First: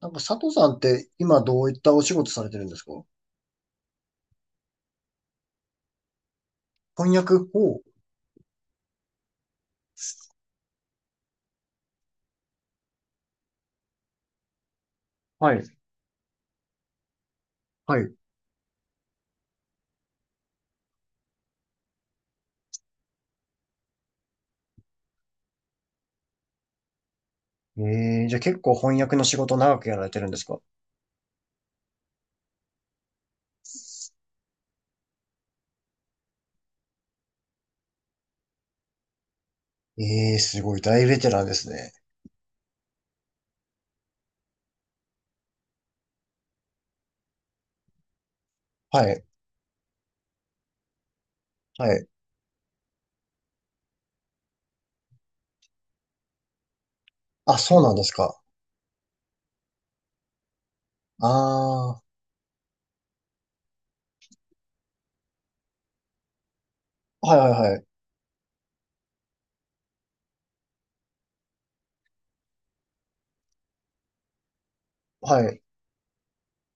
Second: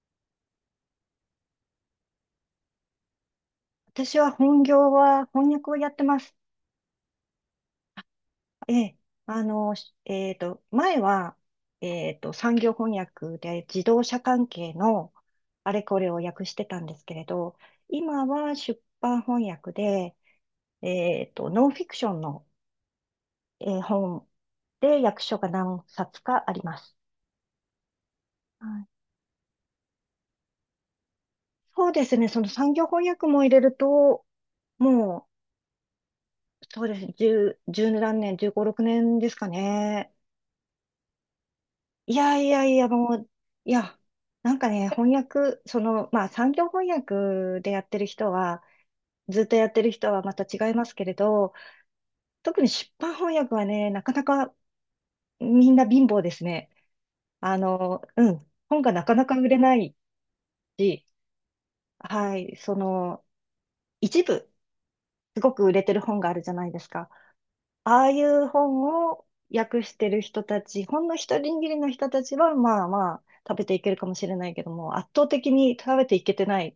なんか佐藤さんって今どういったお仕事されてるんですか？私は本業は翻訳をやってます。翻訳を。ええ、あの、しえっと、前は、産業翻訳で自動車関係のはい。あれこれを訳してたんですけれど、はい。今は出版翻訳で、ノンフィクションの、本で訳書が何冊かあります。えー、じゃあ結は構い。翻訳の仕事長くやられてるんですか？そうですね、その産業翻訳も入れると、もう、そうですね、1何年、十五六年ですかね。えー、すごい。大ベテランですね。いやいやいや、もう、いや、なんかね、翻訳、その、まあ、産業翻訳でやってる人は、はい。ずっとやってる人はまた違いますけれど、はい。特に出版翻訳はね、なかなかみんな貧乏ですね。あ、そうなんですうか。ん、本がなかなか売れないし、あー、はい、その、一部、すごく売れてる本があるじゃないですか。はいはいはい。ああいう本を訳してる人たち、ほんの一握りの人たちは、まあまあ、食べていけるかもしれないけども、圧倒は的い。に食べていけてない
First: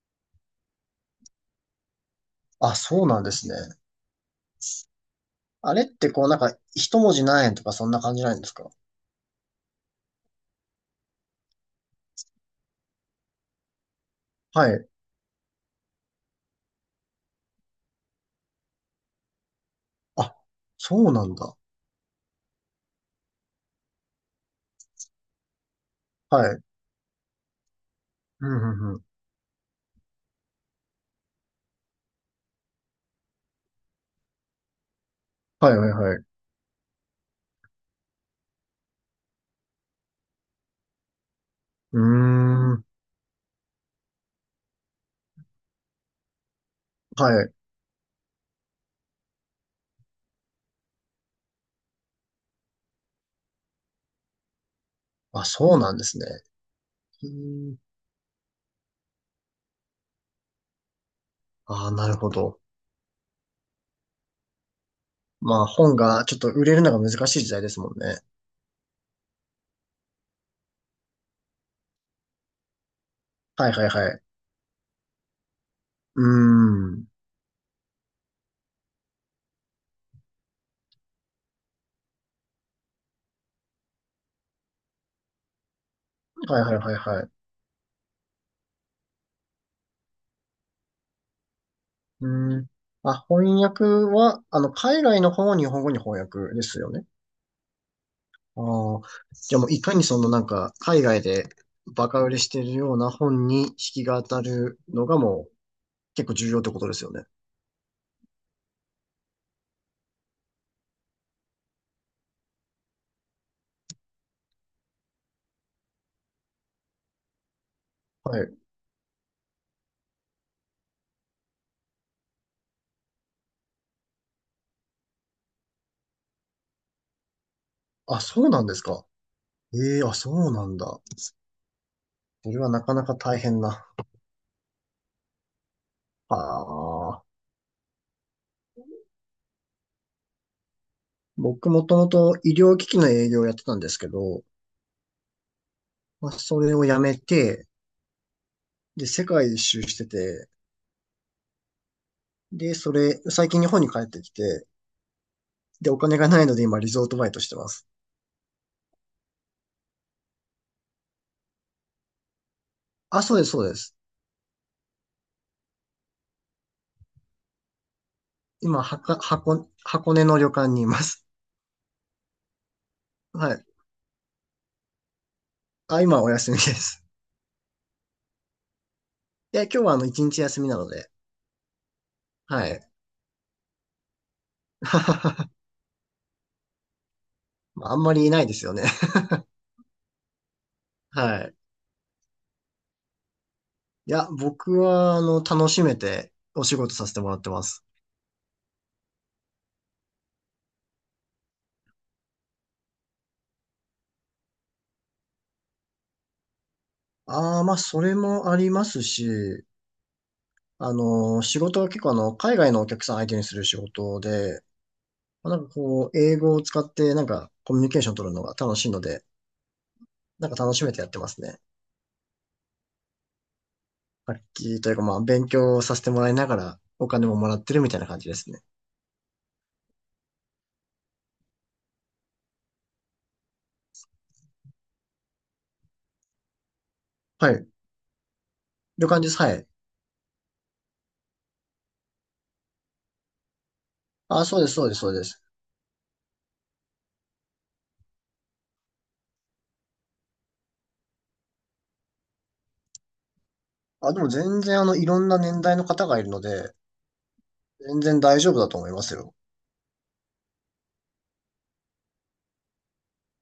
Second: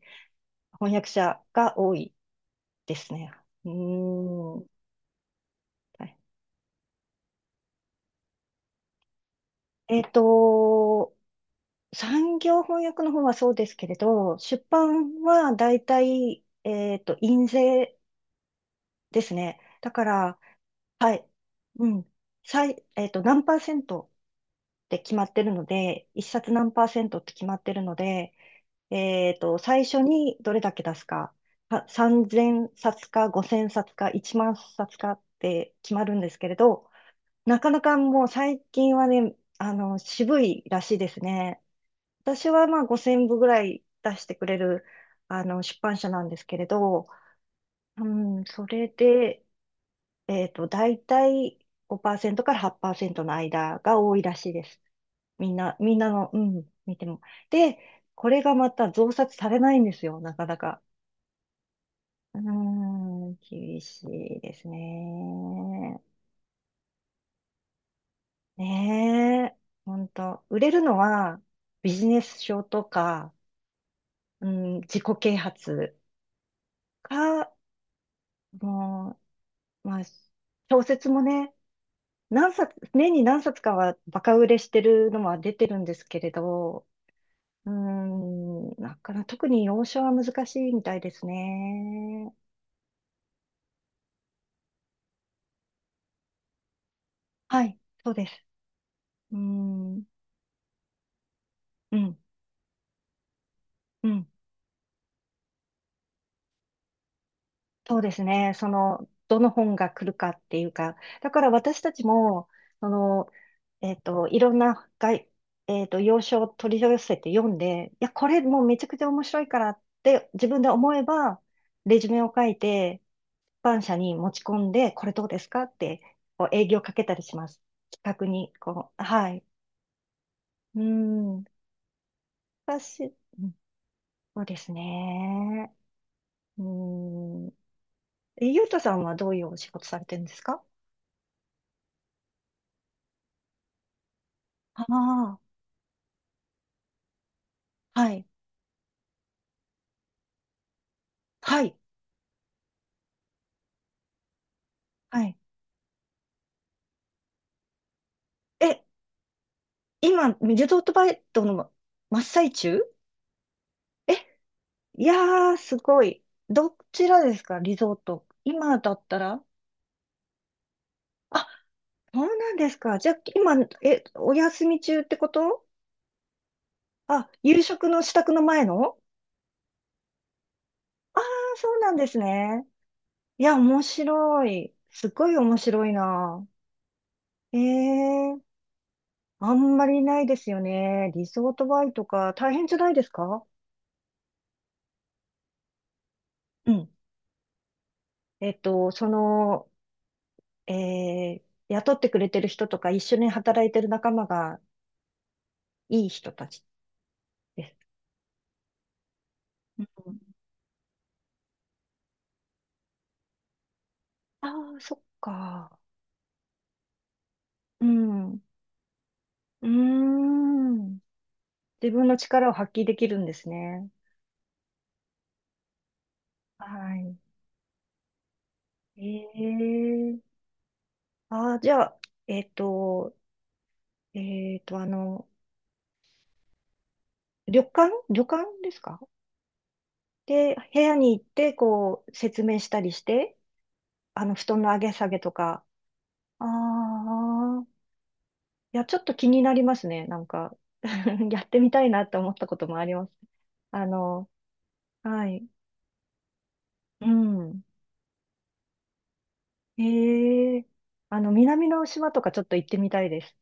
翻訳者が多いあ、でそうすなんね。ですね。うーん。はあれってこい。うなんか一文字何円とかそんな感じないんですか？えっと、産業翻訳の方はそうですけれど、出はい。版は大体、印税ですね。だかあ、ら、そうはない。んだ。うん。最、えっと、何パーセントって決まってるので、一は冊い。何パーセントって決まってるので、うんうんうん。最初にどれだけ出すか、は3000冊か5000冊か1万冊かっはていはい決まるはんい。ですけれど、なかなかもう最近はね、渋いらしいですね。うー私はまあん。5000部ぐらい出してくれる、出版社なんですけれど、はい。うん、それで、だいたい5%から8%の間が多いらしいです。あ、そうなみんんでなすね。の、うん、見ても。うーん。で、これがまた増刷されないんですよ、なかなか。あー、なるほうーど。ん、厳しいですまあ本ね。がちょっと売れるのが難しい時代ですもんね。ねえ、ほんと。売れるのはビジネス書とか、はいはいはい。うん、自己啓発うーん。か、もう、まあ、小説もね、年に何冊かはバカ売れしてるのは出てるんですけれはいはいど、はいはい。うん、なかなか特に洋書は難しいみたいですうね。ーん。あ、翻訳は、あの、海外の本を日本語に翻訳ですよね。はい、そうです。ああ。うじゃあもういかん、にうそのなんか、海外でバん、カ売れしてるような本に引きうがん。当たるのがもう結構重要ってことですよね。そうですね。その、どの本が来るかっていうか、だから私たちも、その、えっと、いろんな外、えっと、洋書を取り寄せて読んで、いや、こはれい。もうめちゃくちゃ面白いからって自分で思えば、レジュメを書いて、出版社に持ち込んで、これどうですかって、こう営業かけたりします。企あ、画そうに、なんですこう、か。はい。ええあ、そうなんうだ。ん。それはなか私、なか大うん。変な。そうですね。あうあ。ん。えゆうとさんはどういうお仕事されてるんですか？僕もともと医療機器の営業をやってたんですけど、ああー。まあ、それをやめて、はい。で、世界一周してて、はい。で、それ、最近日本に帰ってきて、はい。で、お金がないので今リゾートバイトしてます。え、今、リゾートバイトの真っ最中？あ、そうです、そうです。え、いやー、すごい。どちらですかリゾート。今今、だはっか、たら？箱、箱根の旅館にいます。あ、そうなんですか。じゃあ、は今、い。え、お休み中ってこと？あ、今はお休みです。あ、夕食の支度の前の？で、今日はあの、一日休みなので、ああー、そうなんですね。はい。いや、面白い。すごい面 白いな。えまああんまりいえなー、いですよね。あんまりないですよね。リはゾーい。トバイトか。大変じゃないですか？いや、僕は、あの、楽しめておう仕ん。事させてもらってます。その、えー雇ってくれてる人とか、一緒に働いてる仲間がいい人たちああ、でます。あ、それもありますし、うん。あの、仕事は結構あの、海外のお客さん相手にする仕事あで、あ、そっまあなんかか。こう、英語を使ってなんかコミュうニケーション取ん。るうのが楽しいので、ーなんか楽しめん。てやってますね。自分の力を発揮できるんですね。楽器というかまあ、勉強させてもらいながはらおい。金ももらってるみたいな感じですね。ええ。ああ、じゃあ、えっと、えっと、あの、は旅い。館旅館ですか？いう感じです。はい。で、部屋に行って、こう、説明したりして、あ、布そう団でのす、上そうげです、下そうげでとす。か、ああ。いや、ちょっと気になりますね。なんか やってみたいなって思ったこともあります。ああ、でもの、全然あの、いろはんない。年代の方がいるので、うん。全然大丈夫だと思いますよ。ええ。南の島とかちょっと行ってみたいです。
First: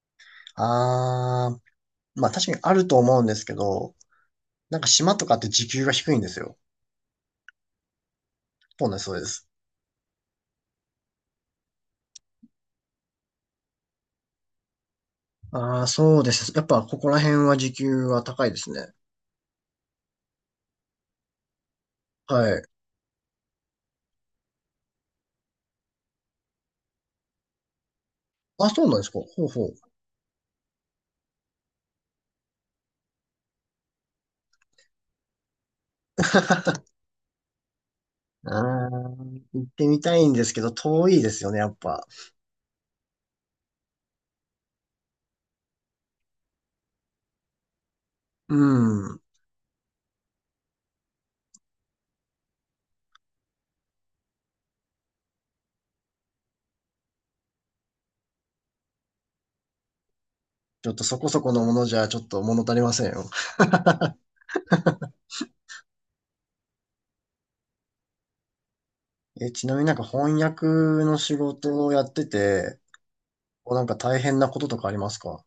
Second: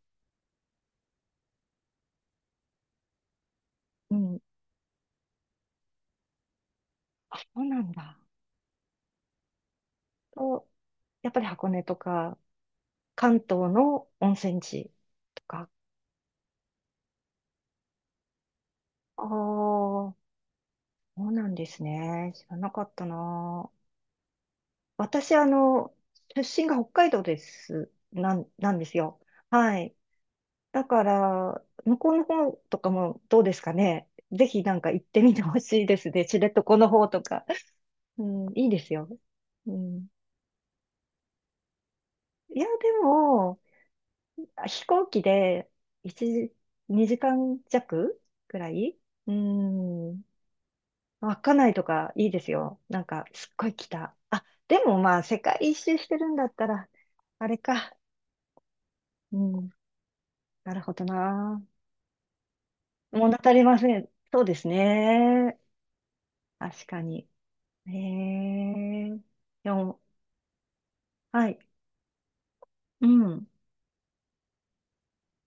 あー、まあ確かにあると思うんですけど、うん。なんか島とかって時給が低いんですよ。あ、そうなんだ。そうなんです、そうです。と、やっぱり箱根とか、関東の温泉地とか。ああ、そうですね。やっぱここら辺は時給は高いですね。ああ、そうなんですね。知はらい。なかったな。私、あの、出身が北海道です。あ、なんそでうすなんですか。よ。ほうほう。はい。だから、向こうの方とかもどうですかね。ぜひなんか行ってみてほしいですね。知床の方とか。うあん、あ、いいですよ。行っうてみん、たいんですけど、遠いですよね、やっぱ。いや、でも、飛行機で1時、2時間弱うくらい。ん。うん。稚内とかいいですよ。なんか、すっごい北。あ、でもまあ、世界一周してるんだったら、あれか。うん。なるちょほっとどそこそこのな。ものじゃ、ちょっと物足りませんよ。物足りません。そうですね。確かに。へえ。え、ちでなみになんも、か翻訳の仕はい。事をやってて、うん。こうなんか大変なこととかありますか？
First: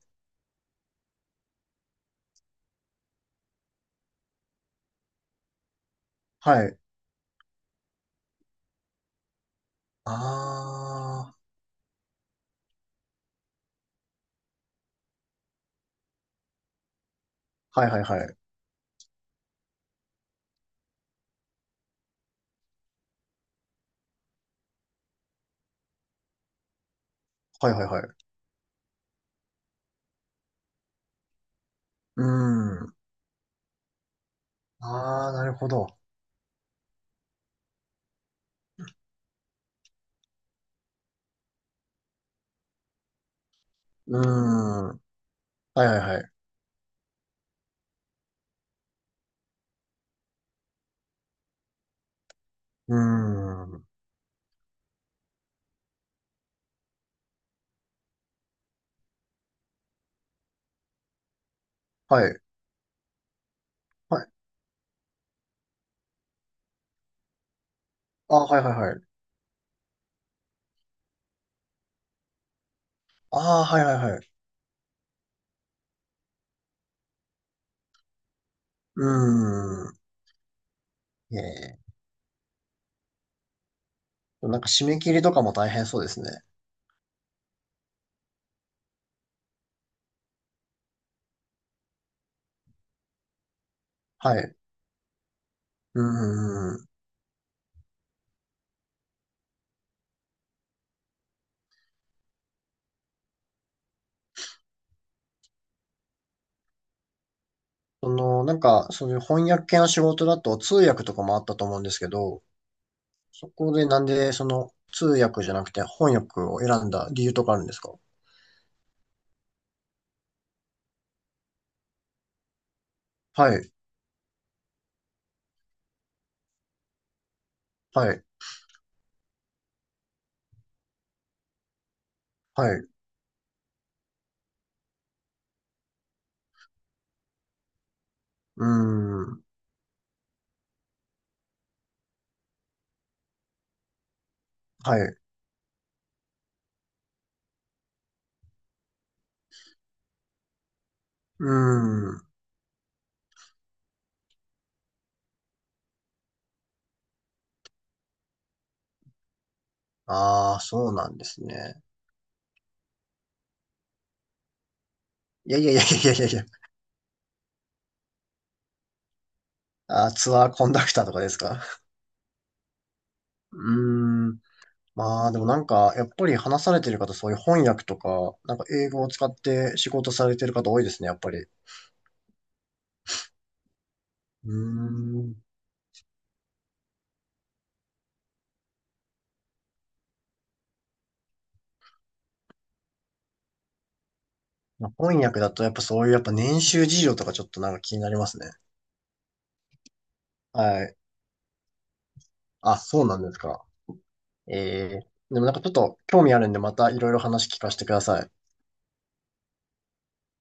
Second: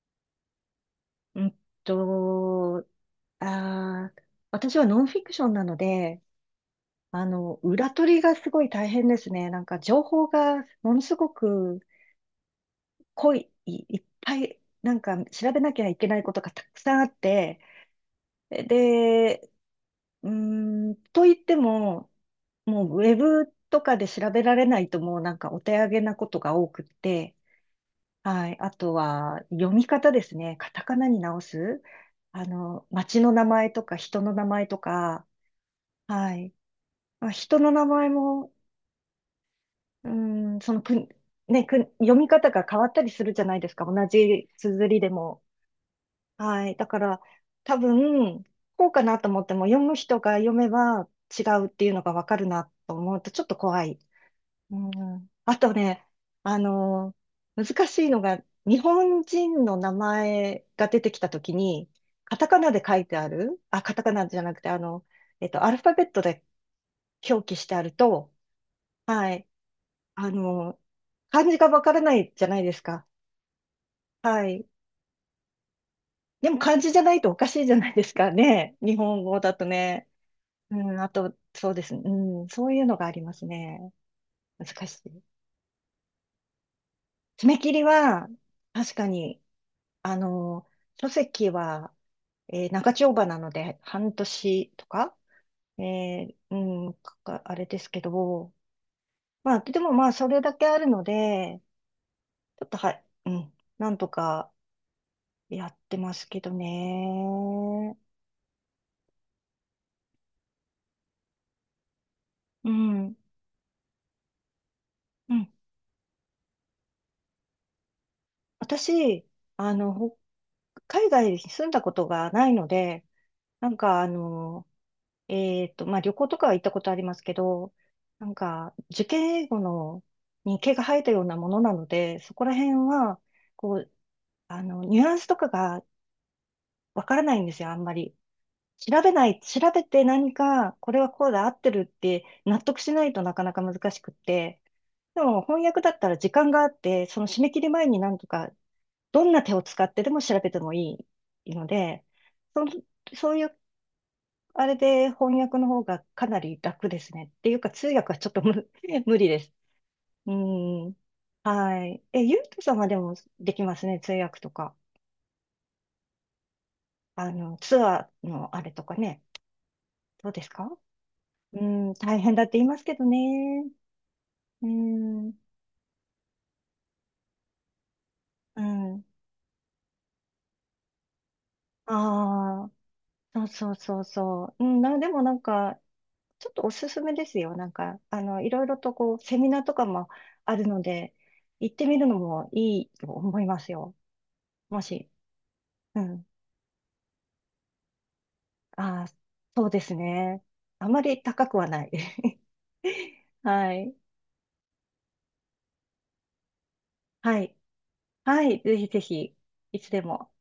うんと、あー、私はノンフィクションなので、はい。裏取りがすごい大変ですね。なんか情あ報がものすごく濃い、いいっぱい、なんか調べなきゃいけないことがたくさんあって、あ、はいはいはい。で、うーん、と言っても、もうウェブとかで調べられないともうなんかお手上げなことが多くって、はいはいはい。はい。あとは、読み方ですね。カタカナに直す。うん。街の名前とか人の名前とか、ああ、なるほど。はい。まあ、人の名前も、うーん、そのく、ね、く、読み方が変わったりするじゃないですか。同うじ綴ん。はりでも。いはいはい。はい。だから、多分、こうかなと思っても、読む人が読めば違うっていうのがわかるなうと思うと、ちょっと怖ん。い。うん、あとね、あのー難しいのが、日本人の名前が出てきたときに、はカい。タカナで書いてある、あ、カタカはナい。じゃなくて、アルファベットで表記してあると、あ、はいはいはい。はい、あのー漢字がわからないじゃないですか。ああ、はいはいはい。はい。でも漢字じゃないとおかしいじゃないですかね。日う本語だとーん。ね。うん、あと、えそうえ。ですね。うん、そういうのがありますね。なんか締難しめ切りい。とかも大変そうですね。爪切りは、確かに、あの、書籍は、長丁場なので、半はい。年とか、えうーん。あれですけど、まあ、でもまあ、それだけあるので、ちょっとは、うん、なんとかやってますけどね。その、なんか、そういう翻訳系の仕事だと通訳とかもあったと思うんですけど、うん、そこでなんでその通う訳ん。じゃなくて翻訳を選んだ理由とかあるんですか？私、あの、ほ海外に住んだことがないので、はない。んか、まあ、旅行とかは行ったことありますけど、はい。なんか、受験英語のに毛が生えたようなものなので、そこらは辺い。うは、こう、ニュアンスとかがわからないんですよ、あんまり。ーん。調べて何か、これはこうだ、合ってるって納得しないとなかなか難しくって。はい。でも、翻訳だったら時間があって、その締め切り前になんとか、どんな手を使ってでも調べてもいういので、ーん。その、そういうあれで翻訳の方がかなり楽ですね。っていうか、通訳はちょっと無理です。うああ、そうん。なんですね。はい。え、ゆうとさんはでもできますね、通訳とか。いやいやいやいやいやいや。ツアーのあれとかね。あーどうツでアすーコか？ンダクターとかですうか？ん、大変だって言いますけどうね。ーん。うまあん、でもなんか、やっぱり話されてる方、そういう翻訳とか、なんうか英語ん。を使って仕事されてる方多いですね、やっぱり。うああ、そうそうそうーそう。でもなん。んか、ちょっとおすすめですよ。なんか、いろいろとこう、セミナーとかもあるので、行ってみるのもいいと思いますよ。もまあし。翻訳だとやっぱそうういうやっん。ぱ年収事情とかちょっとなんか気になりますね。ああ、そうですね。はあい。まり高くはない。あ、そうなん ですか。はい。ええ。でもなんかちょっと興味あるんでまたいろいろは話い。聞かせてください。はい。ぜひぜひ、いつでも。